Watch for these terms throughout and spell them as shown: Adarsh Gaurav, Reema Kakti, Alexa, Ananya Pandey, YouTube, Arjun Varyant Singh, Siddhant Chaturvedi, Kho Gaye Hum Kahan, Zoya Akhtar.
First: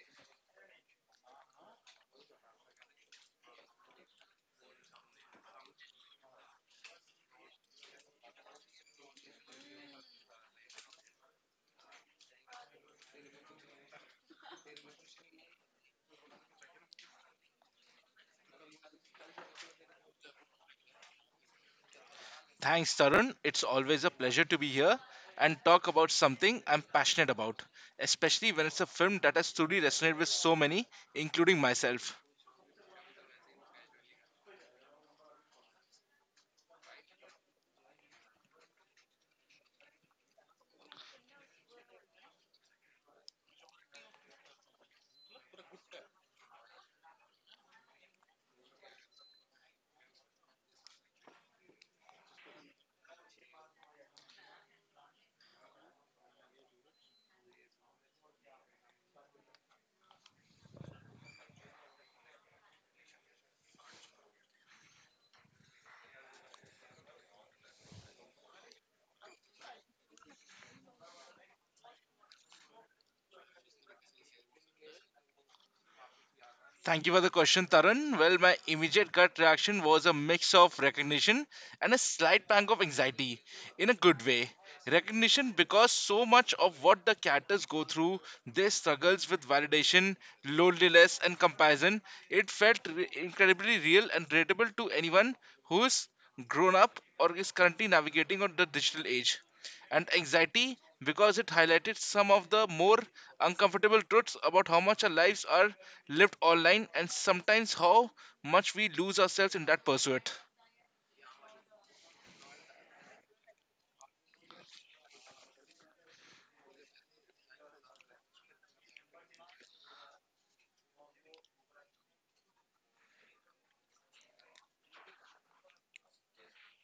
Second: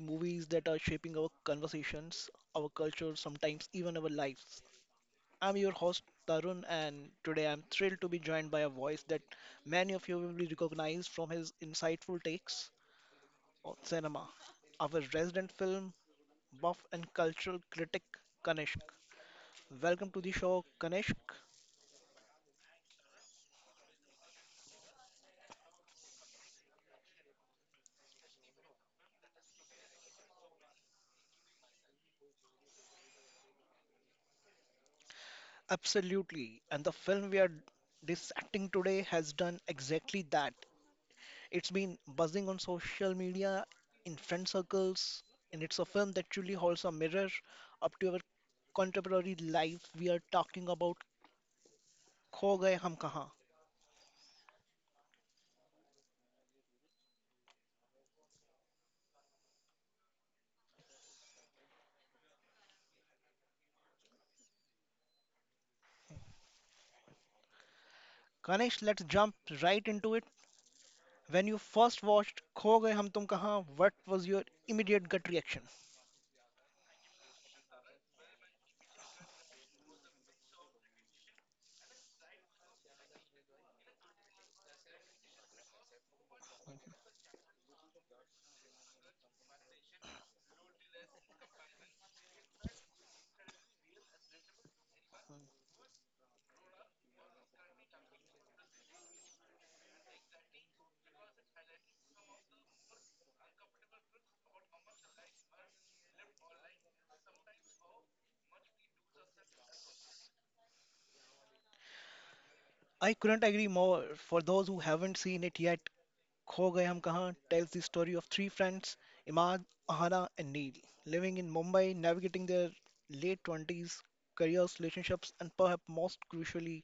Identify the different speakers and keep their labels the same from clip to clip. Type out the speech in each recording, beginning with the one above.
Speaker 1: movies that are shaping our conversations, our culture, sometimes even our lives. I'm your host, Tarun, and today I'm thrilled to be joined by a voice that many of you will be recognized from his insightful takes on cinema. Our resident film buff and cultural critic, Kanishk. Welcome to the show, Kanishk.
Speaker 2: Thanks, Tarun. It's always a pleasure to be here and talk about something I'm passionate about, especially when it's a film that has truly resonated with so many, including myself.
Speaker 1: Absolutely, and the film we are dissecting today has done exactly that. It's been buzzing on social media, in friend circles, and it's a film that truly holds a mirror up to our contemporary life. We are talking about Kho Gaye Hum Kahan. Ganesh, let's jump right into it. When you first watched Kho Gaye Hum Tum Kahan, what was your immediate gut reaction?
Speaker 2: Thank you for the question, Tarun. Well, my immediate gut reaction was a mix of recognition and a slight pang of anxiety, in a good way. Recognition because so much of what the characters go through, their struggles with validation, loneliness, and comparison, it felt incredibly real and relatable to anyone who's grown up or is currently navigating on the digital age, and anxiety because it highlighted some of the more uncomfortable truths about how much our lives are lived online and sometimes how much we lose ourselves in that pursuit.
Speaker 1: I couldn't agree more. For those who haven't seen it yet, Kho Gaye Hum Kahan tells the story of three friends, Imad, Ahana, and Neil, living in Mumbai, navigating their late 20s, careers, relationships, and perhaps most crucially,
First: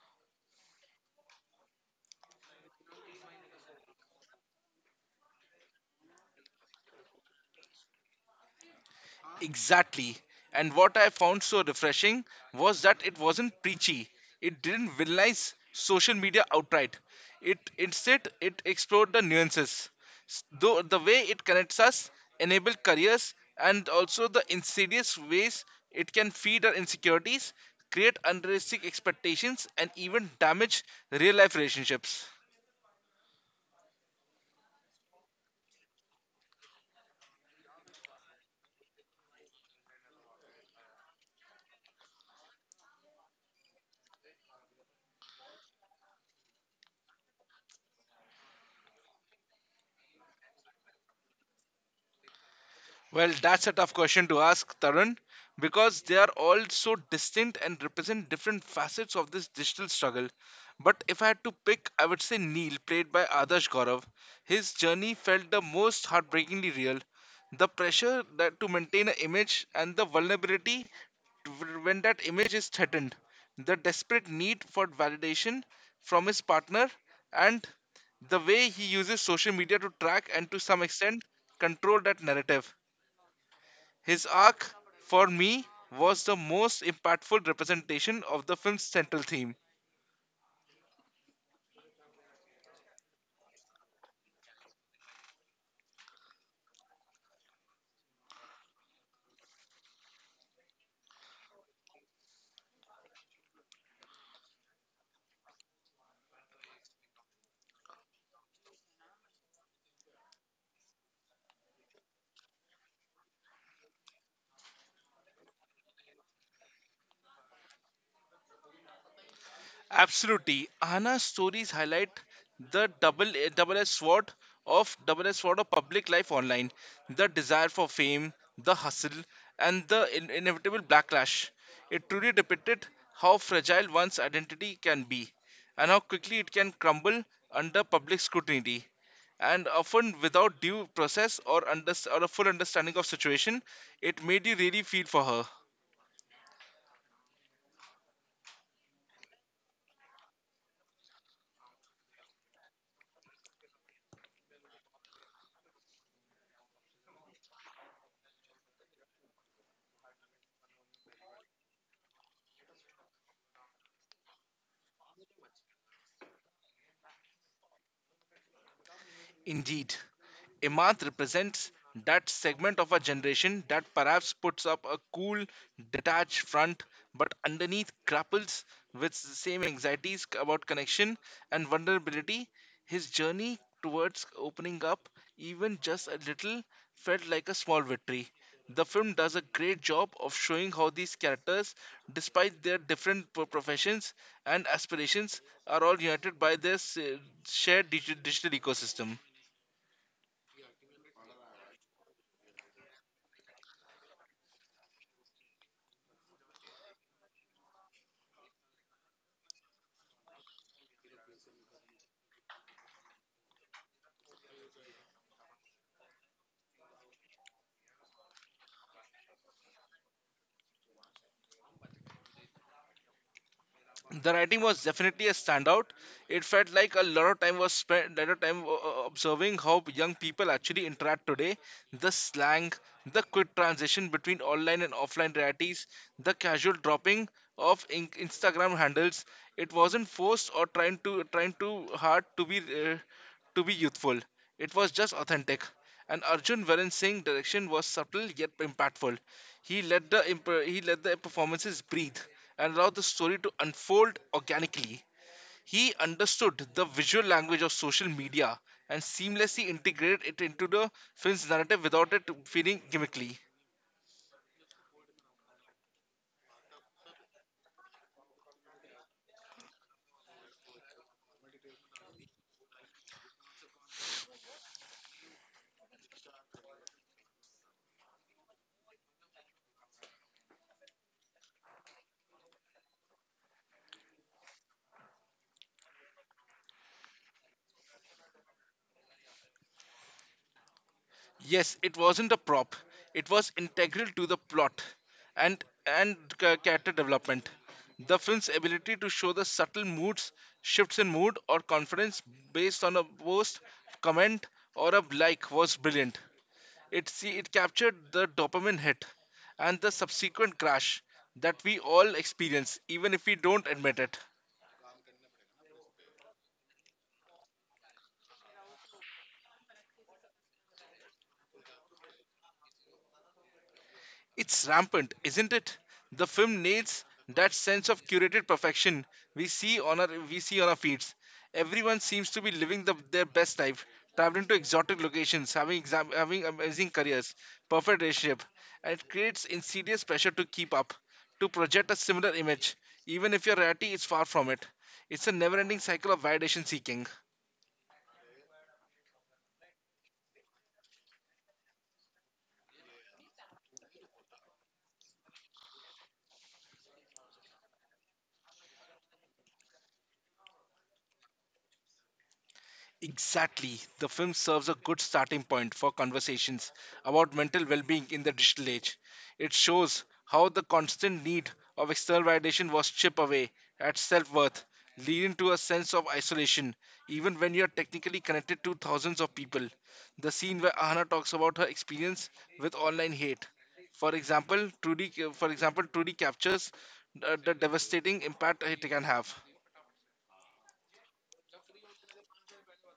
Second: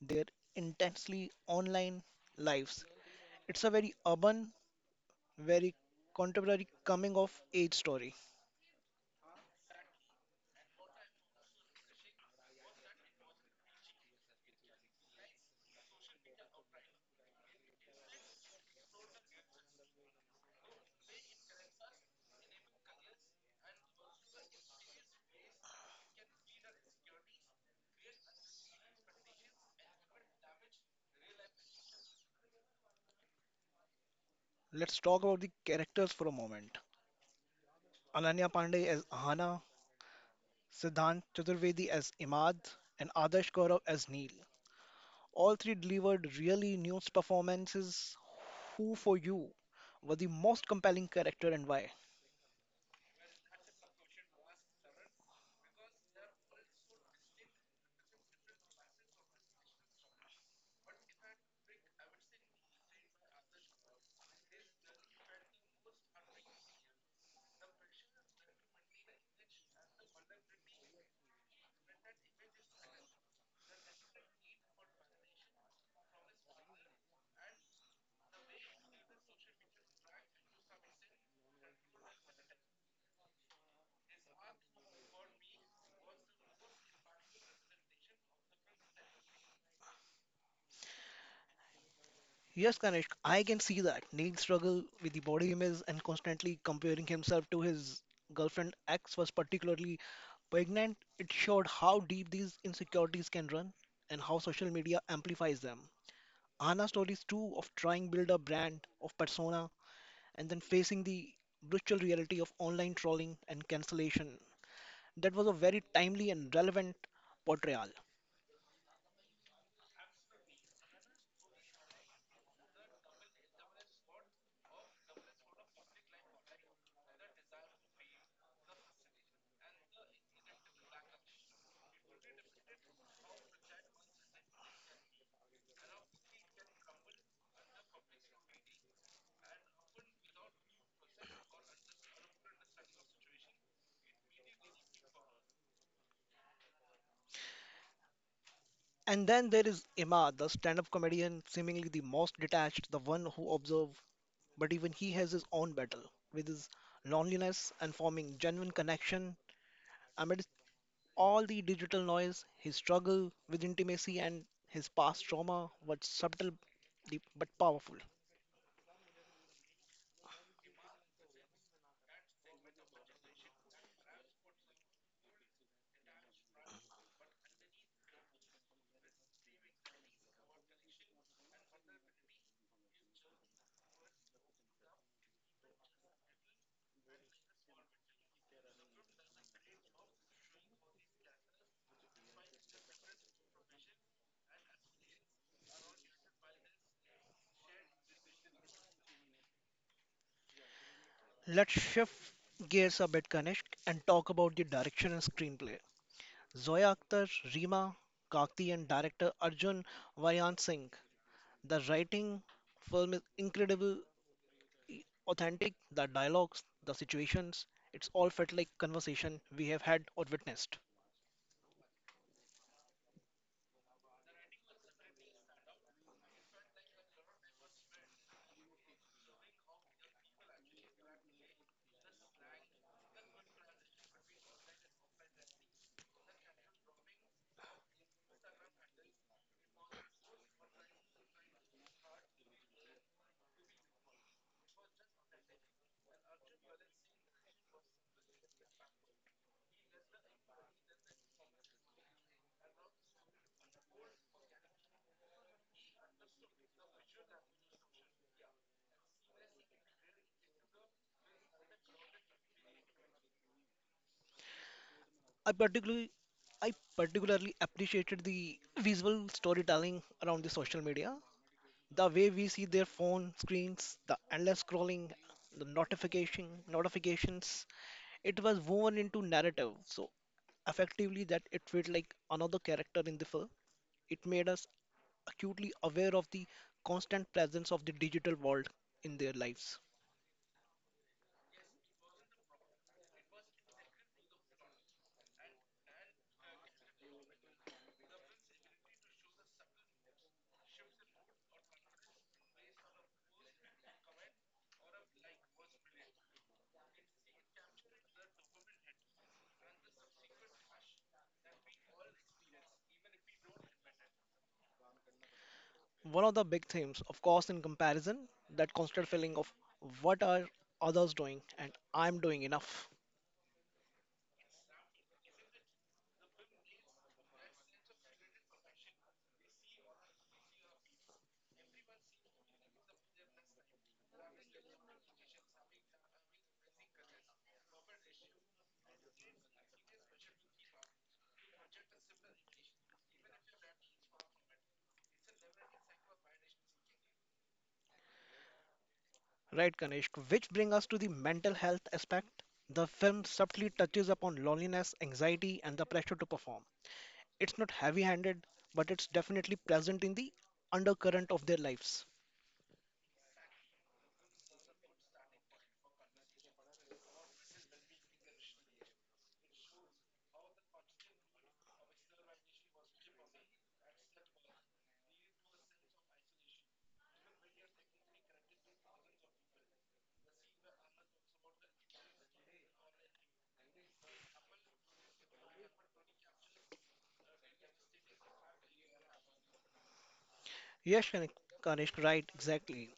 Speaker 1: their intensely online lives. It's a very urban, very contemporary coming of age story.
Speaker 2: Exactly. And what I found so refreshing was that it wasn't preachy. It didn't villainize social media outright. It instead it explored the nuances. Though the way it connects us, enable careers, and also the insidious ways it can feed our insecurities, create unrealistic expectations, and even damage real life relationships.
Speaker 1: Let's talk about the characters for a moment. Ananya Pandey as Ahana, Siddhant Chaturvedi as Imad, and Adarsh Gaurav as Neil. All three delivered really nuanced performances. Who for you was the most compelling character and why?
Speaker 2: Well, that's a tough question to ask, Tarun, because they are all so distinct and represent different facets of this digital struggle. But if I had to pick, I would say Neil, played by Adarsh Gaurav. His journey felt the most heartbreakingly real. The pressure that to maintain an image and the vulnerability when that image is threatened, the desperate need for validation from his partner, and the way he uses social media to track and to some extent control that narrative. His arc, for me, was the most impactful representation of the film's central theme.
Speaker 1: Yes, Kanishk, I can see that. Neil struggle with the body image and constantly comparing himself to his girlfriend X was particularly poignant. It showed how deep these insecurities can run and how social media amplifies them. Anna's stories too of trying build a brand of persona and then facing the brutal reality of online trolling and cancellation. That was a very timely and relevant portrayal.
Speaker 2: Absolutely, Anna's stories highlight the double-edged sword of public life online, the desire for fame, the hustle, and the inevitable backlash. It truly depicted how fragile one's identity can be, and how quickly it can crumble under public scrutiny. And often without due process or, or a full understanding of situation, it made you really feel for her.
Speaker 1: And then there is Emma, the stand up comedian, seemingly the most detached, the one who observes, but even he has his own battle with his loneliness and forming genuine connection amidst all the digital noise, his struggle with intimacy and his past trauma was subtle deep, but powerful.
Speaker 2: Indeed, a represents that segment of our generation that perhaps puts up a cool, detached front, but underneath grapples with the same anxieties about connection and vulnerability. His journey towards opening up, even just a little, felt like a small victory. The film does a great job of showing how these characters, despite their different professions and aspirations, are all united by their shared digital ecosystem.
Speaker 1: Let's shift gears a bit, Kanishk, and talk about the direction and screenplay. Zoya Akhtar, Reema Kakti, and director Arjun Varyant Singh. The writing film is incredible, I- authentic, the dialogues, the situations, it's all felt like conversation we have had or witnessed.
Speaker 2: The writing was definitely a standout. It felt like a lot of time was spent, lot of time observing how young people actually interact today. The slang, the quick transition between online and offline realities, the casual dropping of Instagram handles. It wasn't forced or trying too hard to be youthful. It was just authentic. And Arjun Varan Singh's direction was subtle yet impactful. He let the performances breathe and allowed the story to unfold organically. He understood the visual language of social media and seamlessly integrated it into the film's narrative without it feeling gimmickly.
Speaker 1: I particularly I particularly appreciated the visual storytelling around the social media. The way we see their phone screens, the endless scrolling, the notifications, it was woven into narrative. So effectively that it felt like another character in the film. It made us acutely aware of the constant presence of the digital world in their lives.
Speaker 2: Yes, it wasn't a prop. It was integral to the plot and character development. The film's ability to show the subtle moods, shifts in mood or confidence based on a post, comment, or a like was brilliant. It captured the dopamine hit and the subsequent crash that we all experience, even if we don't admit it.
Speaker 1: One of the big themes, of course, in comparison, that constant feeling of what are others doing and I'm doing enough.
Speaker 2: It's rampant, isn't it? The film nails that sense of curated perfection we see on our feeds. Everyone seems to be living their best life, traveling to exotic locations, having amazing careers, perfect relationship, and it creates insidious pressure to keep up, to project a similar image, even if your reality is far from it. It's a never-ending cycle of validation seeking.
Speaker 1: Right, Kanishk, which bring us to the mental health aspect. The film subtly touches upon loneliness, anxiety, and the pressure to perform. It's not heavy handed, but it's definitely present in the undercurrent of their lives.
Speaker 2: Exactly. The film serves a good starting point for conversations about mental well being in the digital age. It shows how the constant need of external validation was chipped away at self worth, leading to a sense of isolation, even when you are technically connected to thousands of people. The scene where Ahana talks about her experience with online hate. For example, truly captures the devastating impact it can have.
Speaker 1: Yes, Kanishk, right, exactly.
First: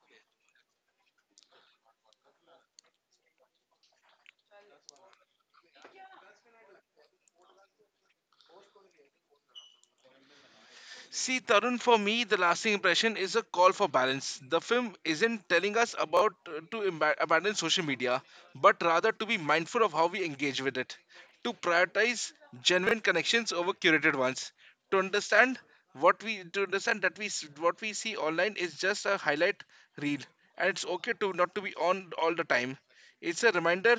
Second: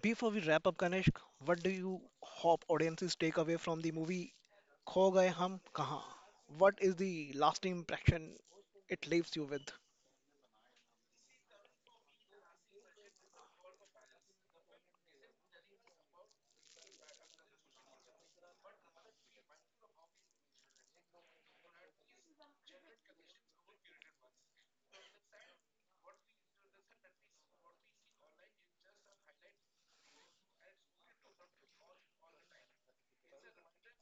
Speaker 1: Before we wrap up, Kanishk, what do you hope audiences take away from the movie Kho Gaye Hum Kahan? What is the lasting impression it leaves you with?
Speaker 2: See, Tarun, for me, the lasting impression is a call for balance. The film isn't telling us about abandon social media, but rather to be mindful of how we engage with it, to prioritize genuine connections over curated ones, to understand to understand that what we see online is just a highlight reel, and it's okay to not to be on all the time. It's a reminder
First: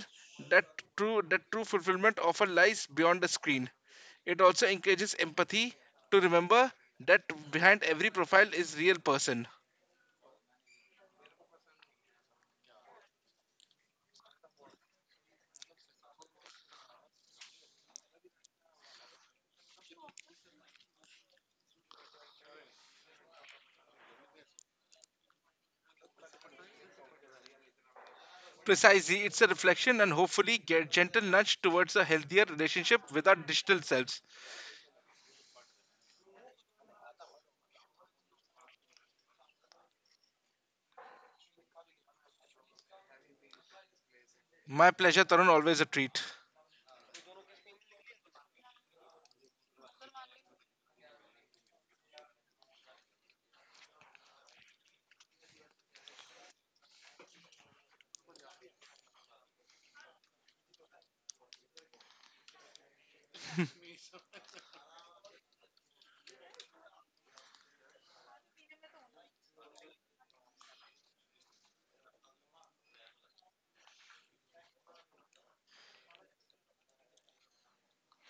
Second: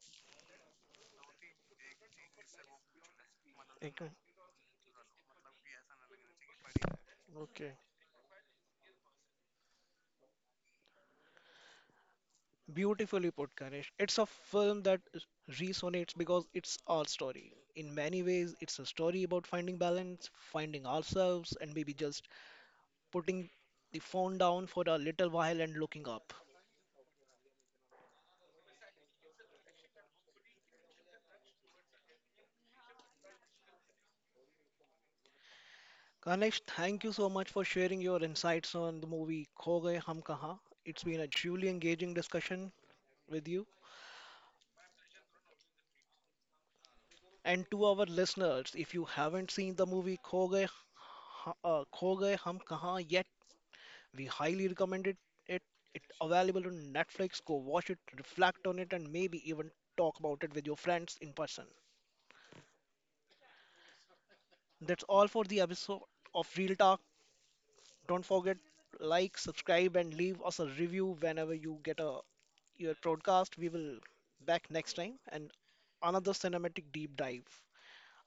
Speaker 2: that true fulfillment often lies beyond the screen.
Speaker 1: Okay.
Speaker 2: It also encourages empathy to remember that
Speaker 1: Okay.
Speaker 2: behind every profile is real person.
Speaker 1: Beautifully put, Ganesh. It's a film that is- resonates because it's our story. In many ways, it's a story about finding balance, finding ourselves, and maybe just putting the phone down for a little while and looking up.
Speaker 2: Precisely, it's a reflection and hopefully get gentle nudge towards a healthier relationship with our digital selves.
Speaker 1: Ganesh, thank you so much for sharing your insights on the movie Kho Gaye Hum Kahan. It's been a truly engaging discussion with you.
Speaker 2: My pleasure, Tarun, always a treat.
Speaker 1: And to our listeners, if you haven't seen the movie Kho Gaye, Kho Gaye Hum Kahan yet, we highly recommend it. It. It's available on Netflix. Go watch it, reflect on it, and maybe even talk about it with your friends in person. That's all for the episode of Real Talk. Don't forget like, subscribe, and leave us a review whenever you get a your broadcast. We will back next time and another cinematic deep dive.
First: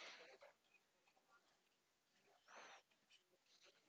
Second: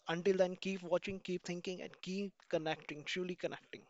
Speaker 1: Until then, keep watching, keep thinking, and keep connecting, truly connecting.